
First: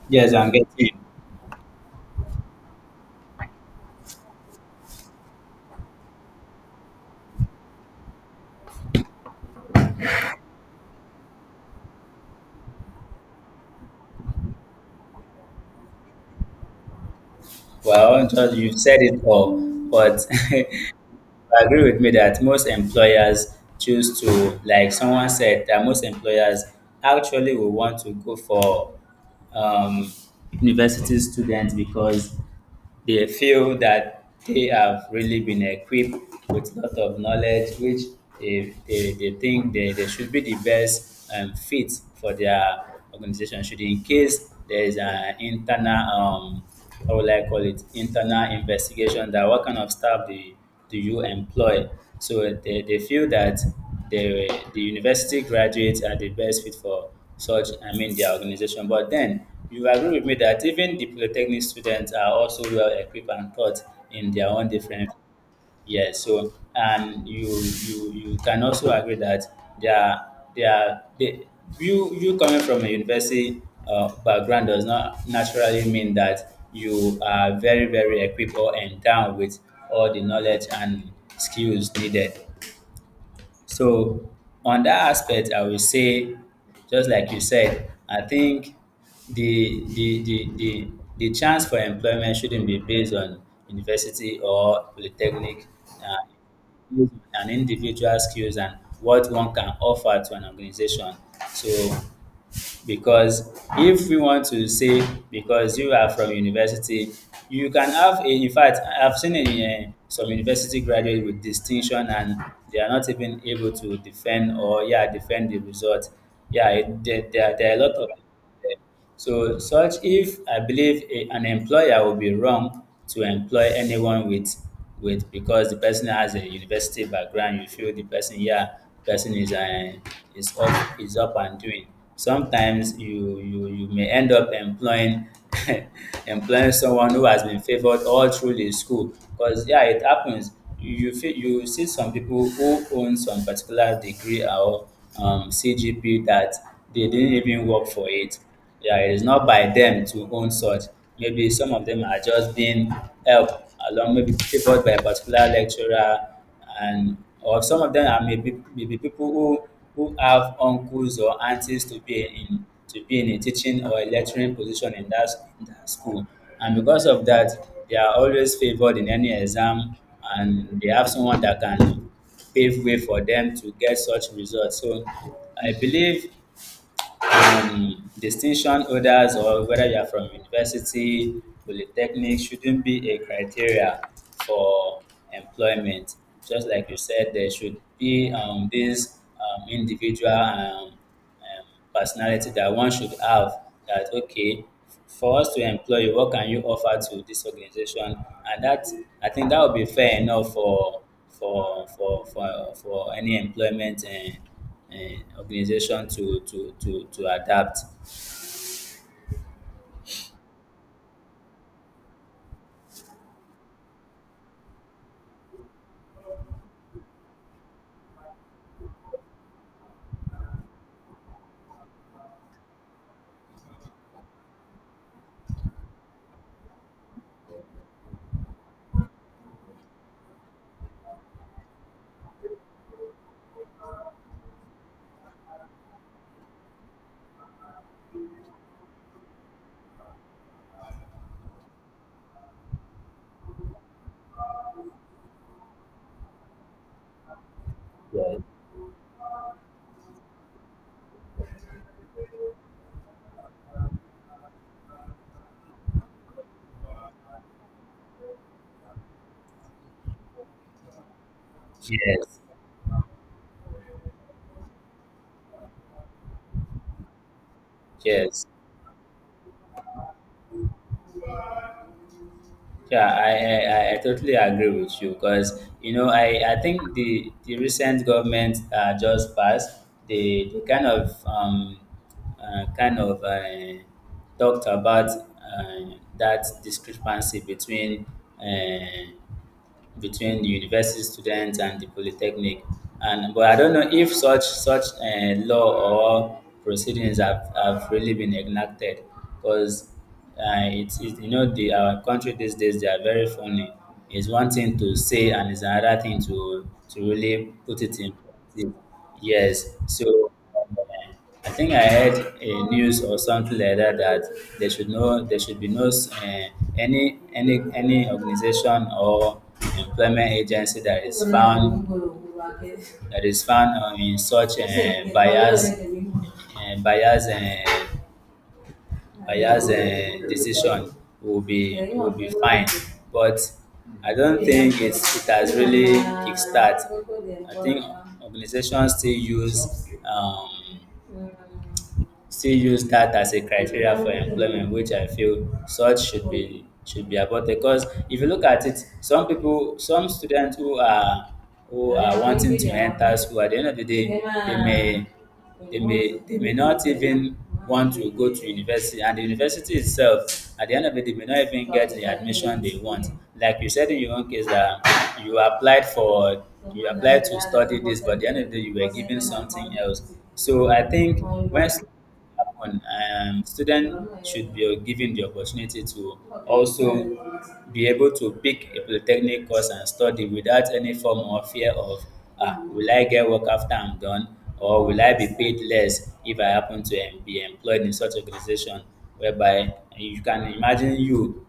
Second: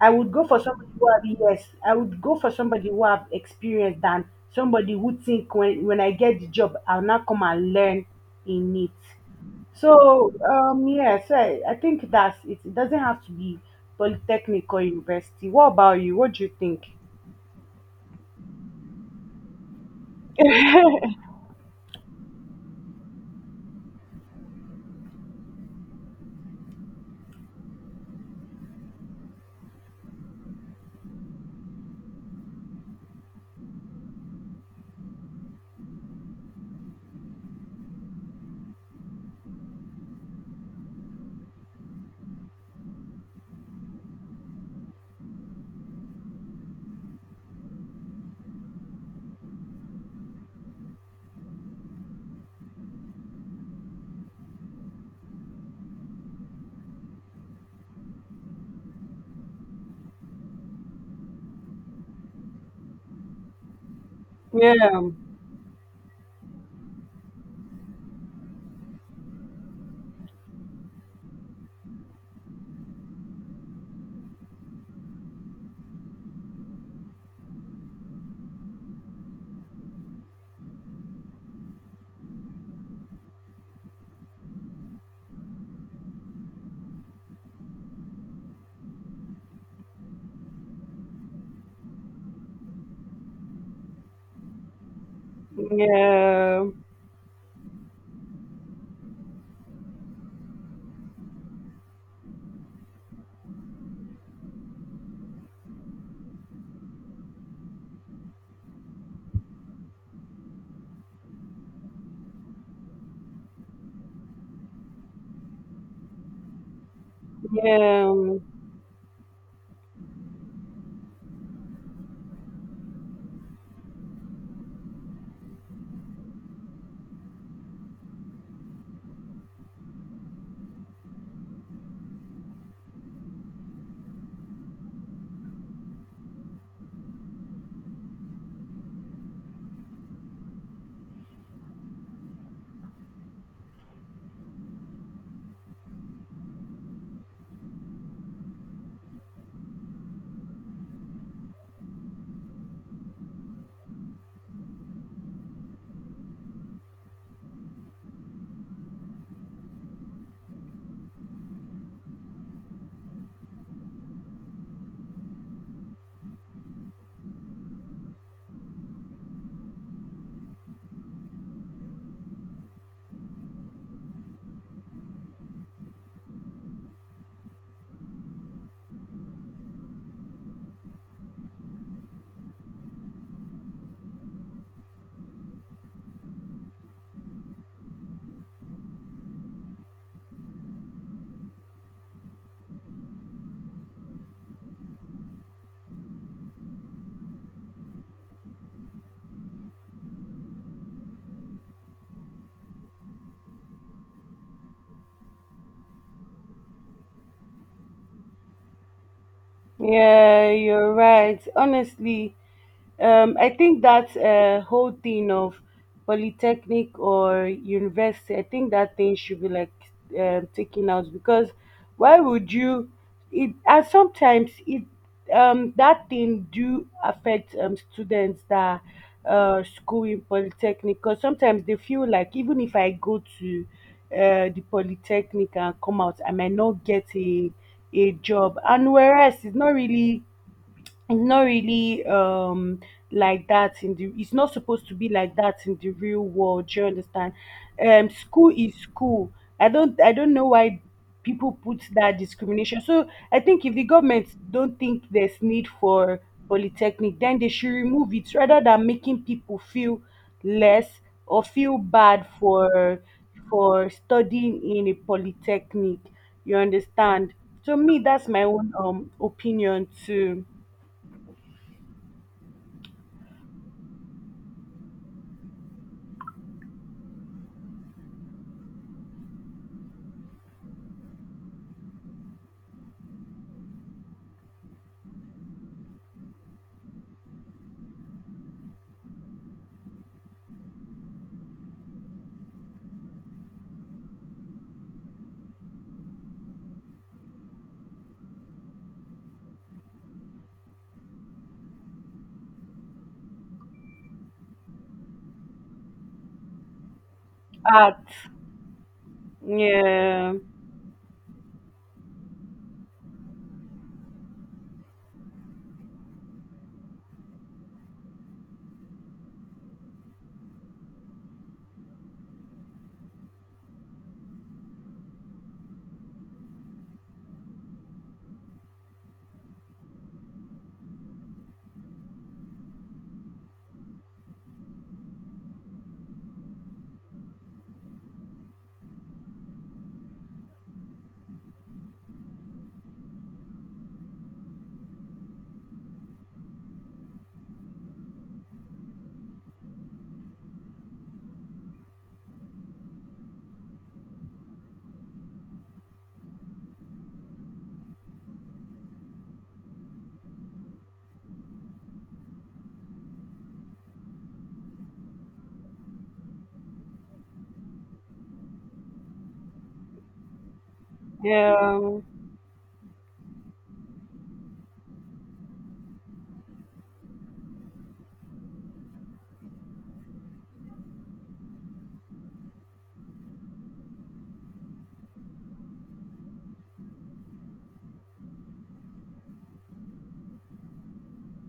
I would yes, go I'm for somebody getting. who have Yes, I would go for somebody who have experience than somebody who think when I get the job I'll not come and learn in it. So yeah, so I think that's it. It doesn't have to be polytechnic or university. What about you? What do you think? Well, just you said it all, but <laughs> agree with me that most employers choose to, like someone said, that most employers actually will want to go for um, university students because they feel that they have really been equipped with a lot of knowledge, which they think they should be the best fit for their organization. Should in case there is an internal, um, how will I call it, internal investigation that what kind of staff they do you employ? So they feel that the university graduates are the best fit for such, I mean, their organization. But then you agree with me that even the polytechnic students are also well equipped and taught in their own Yeah, different yeah, so and you you can also agree that they are they are you you coming from a university background does not naturally mean that you are very equipped or endowed with all the knowledge and skills needed. So on that aspect, I will say, just like you said, I think the the the the, the chance for employment shouldn't be based on university or polytechnic. Uh, yeah, an individual skills and what one can offer to an organization. So because if we want to say because you are from university you can have a in fact I've seen some university graduates with distinction and they are not even able to defend or yeah defend the result yeah it, there, there are a lot of yeah, eh, so such if I believe an employer would be wrong to employ anyone with because the person has a university background, you feel the person yeah, person is is up and doing. Sometimes you may end up employing <laughs> employing someone who has been favored all through the school because yeah it happens feel you see some people who own some particular degree or CGP that they didn't even work for it, yeah, it is not by them to own such. Maybe some of them are just being helped along, maybe favored by a particular lecturer, and or some of them are maybe people who have uncles or aunties to be in a teaching or a lecturing position in that school, and because of that, they are always favored in any exam, and they have someone that can pave way for them to get such results. So I believe distinction orders or whether you are from university, polytechnic shouldn't be a criteria for employment. Just like you said, there should be this individual personality that one should have that okay for us to employ you what can you offer to this organization, and that I think that would be fair enough for for any employment eh, and organization to adapt. yeah, you're right. Honestly, I think that whole thing of polytechnic or university, I think that thing should be like taken out. Because why would you? It And sometimes it that thing do affect students that school in polytechnic, because sometimes they feel like even if I go to the polytechnic and come out, I might not get a job, and whereas it's not really like that in the it's not supposed to be like that in the real world. Do you understand? Yeah. School is school. I don't know why people put that discrimination. So I think if the government don't think there's need for polytechnic, then they should remove it, rather than making people feel less or feel bad Yes, for studying in a polytechnic. You understand? So me, that's my yes. own opinion too. Yeah, I I totally agree with you because you know I think the recent government just passed they kind of talked about that discrepancy between uh, between the university students and the polytechnic. And but I don't know if such law or proceedings have really been enacted because it's it, you know the our country these days they are very funny. It's one thing to say and it's another thing to really put Art. it in practice. Yes, so Yeah. um, I think I heard a news or something like that that there should be no any organization or employment agency that is found in such bias Aya's decision will be fine, but I don't think it's it has really kickstart. I think organizations still use that as a criteria for employment, which I feel such should be about because if you look at it, some people, some students who are wanting to enter school at the end of the day, they may they may not even want to go to university, and the university itself at the end of it they may not even get the admission they want like you said in your own case that you applied for you applied to study this but at the end of the day you were given something else, so I think when Yeah. happen. Students should be given the opportunity to also be able to pick a polytechnic course and study without any form of fear of ah will I get work after I'm done or will I be paid less if I happen to em- be employed in such organization, whereby you can imagine you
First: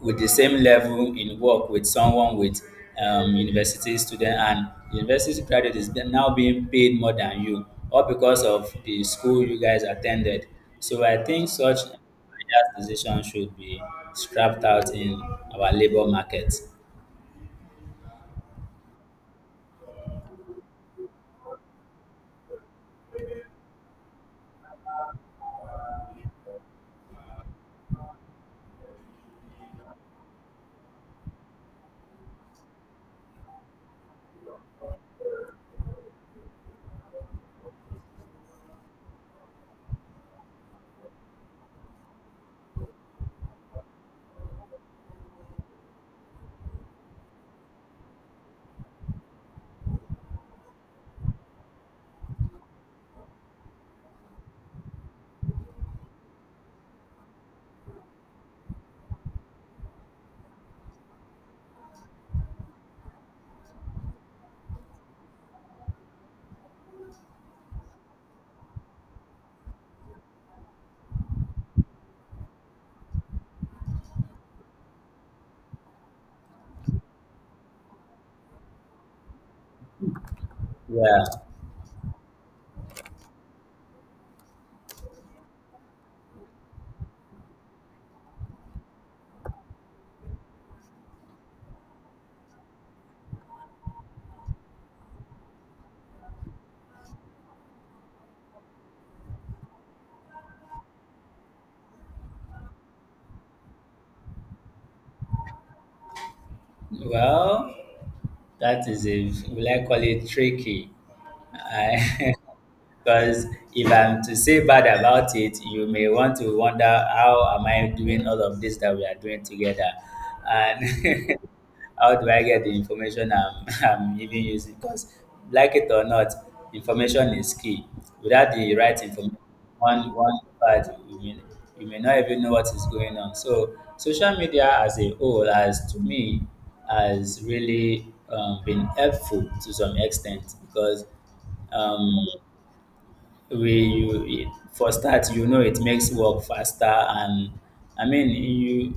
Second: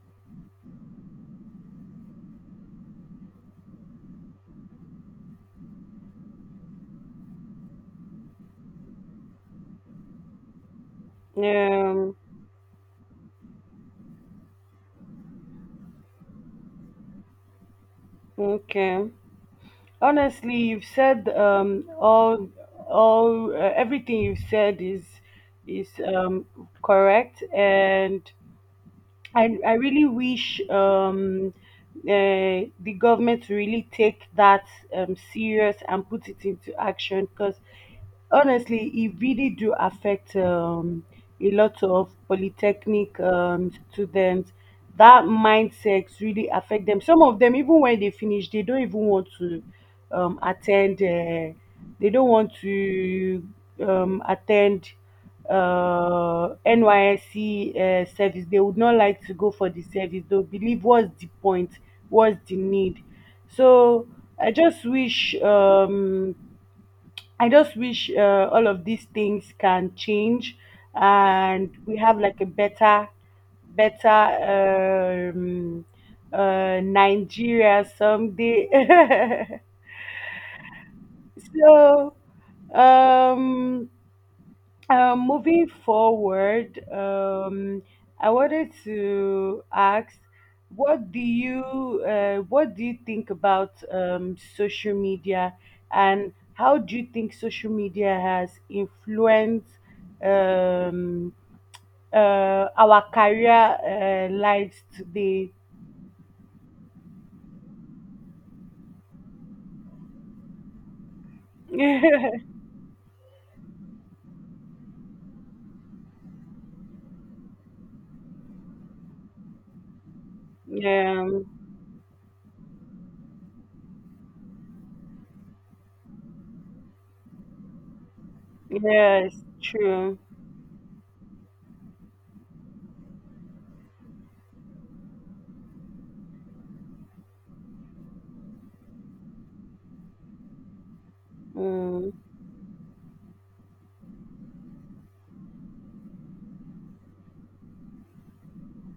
with the same level in work with someone with university student, and the university graduate is be- now being paid more than you all because of the school you guys attended, so I think such Yeah. biased decision should be scrapped out in our labor market. Okay. Honestly, you've said all everything you've said is correct, and I really wish the government to really take that serious and put it into action, because honestly, it really do affect a lot of polytechnic students. That mindset really affect them. Some of them, even when they finish, they don't even want to attend. They don't want to attend NYSC service. They would not like to go for the service. They'll believe what's the point, what's the need. So I just wish, um, I just wish all of these things can change, and we have like a better, better Nigeria someday. <laughs> Yeah, so um moving forward, I wanted to ask, what do you think about social media, and how do you think social media has influenced um, our career lives today? well, that is a will I call it tricky i. <laughs> <laughs> Because if I'm to say bad about it, you may want to wonder how am I doing all of this that we are doing together, and yeah, <laughs> how do I get the information I'm, <laughs> I'm even using? Because like it or not, information is key. Without the right yes, information, true. one part you may not even know what is going on. So social media as a whole, as to me, has really been helpful to some extent because Mm. um, way you it, for start you know it makes work faster, and I mean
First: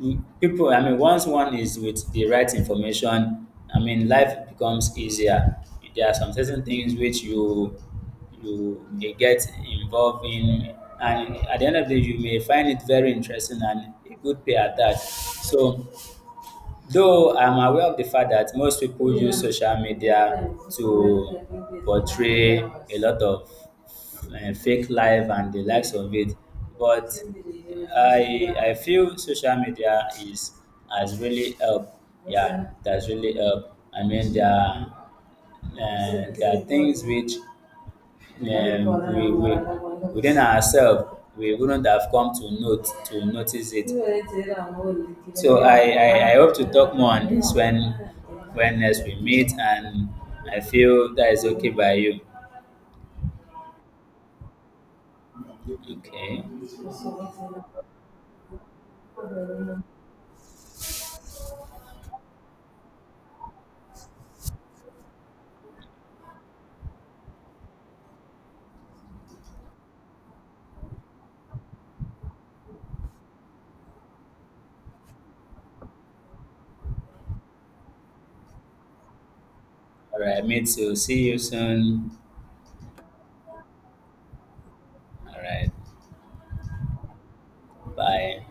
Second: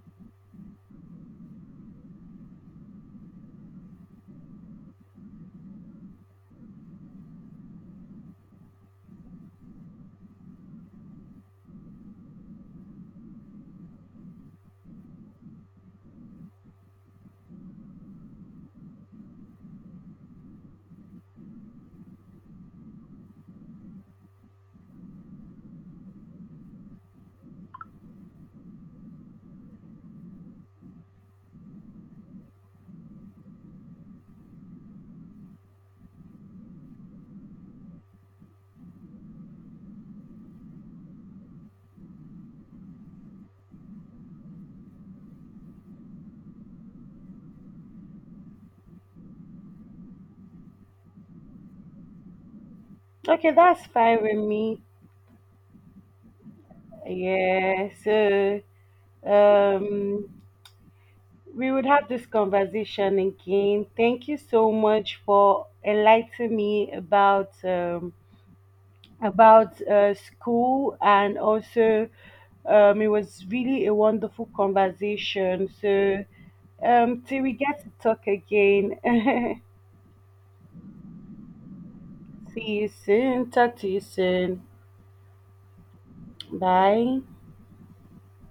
you people I mean once one is with the right information I mean life becomes easier. There are some certain things which you may get involved in, and at the end of the day you may find it very interesting and a good pay at that, so though I'm aware of the fact that most people use social media to portray a lot of fake life and the likes of it. But I feel social media is has really helped. Yeah, that's really helped. I mean, there are things which we within ourselves we wouldn't have come to notice it. So I hope to talk more on this when next we meet, and I feel that is okay by you. Okay, that's fine with me. Okay. Yeah, so All um we would have this conversation again. Thank you so much for enlightening me about school, and also it was really a wonderful conversation. So till we get to talk again, <laughs> right, me too. See you soon. see you soon. Talk to you soon. All right, Bye. bye.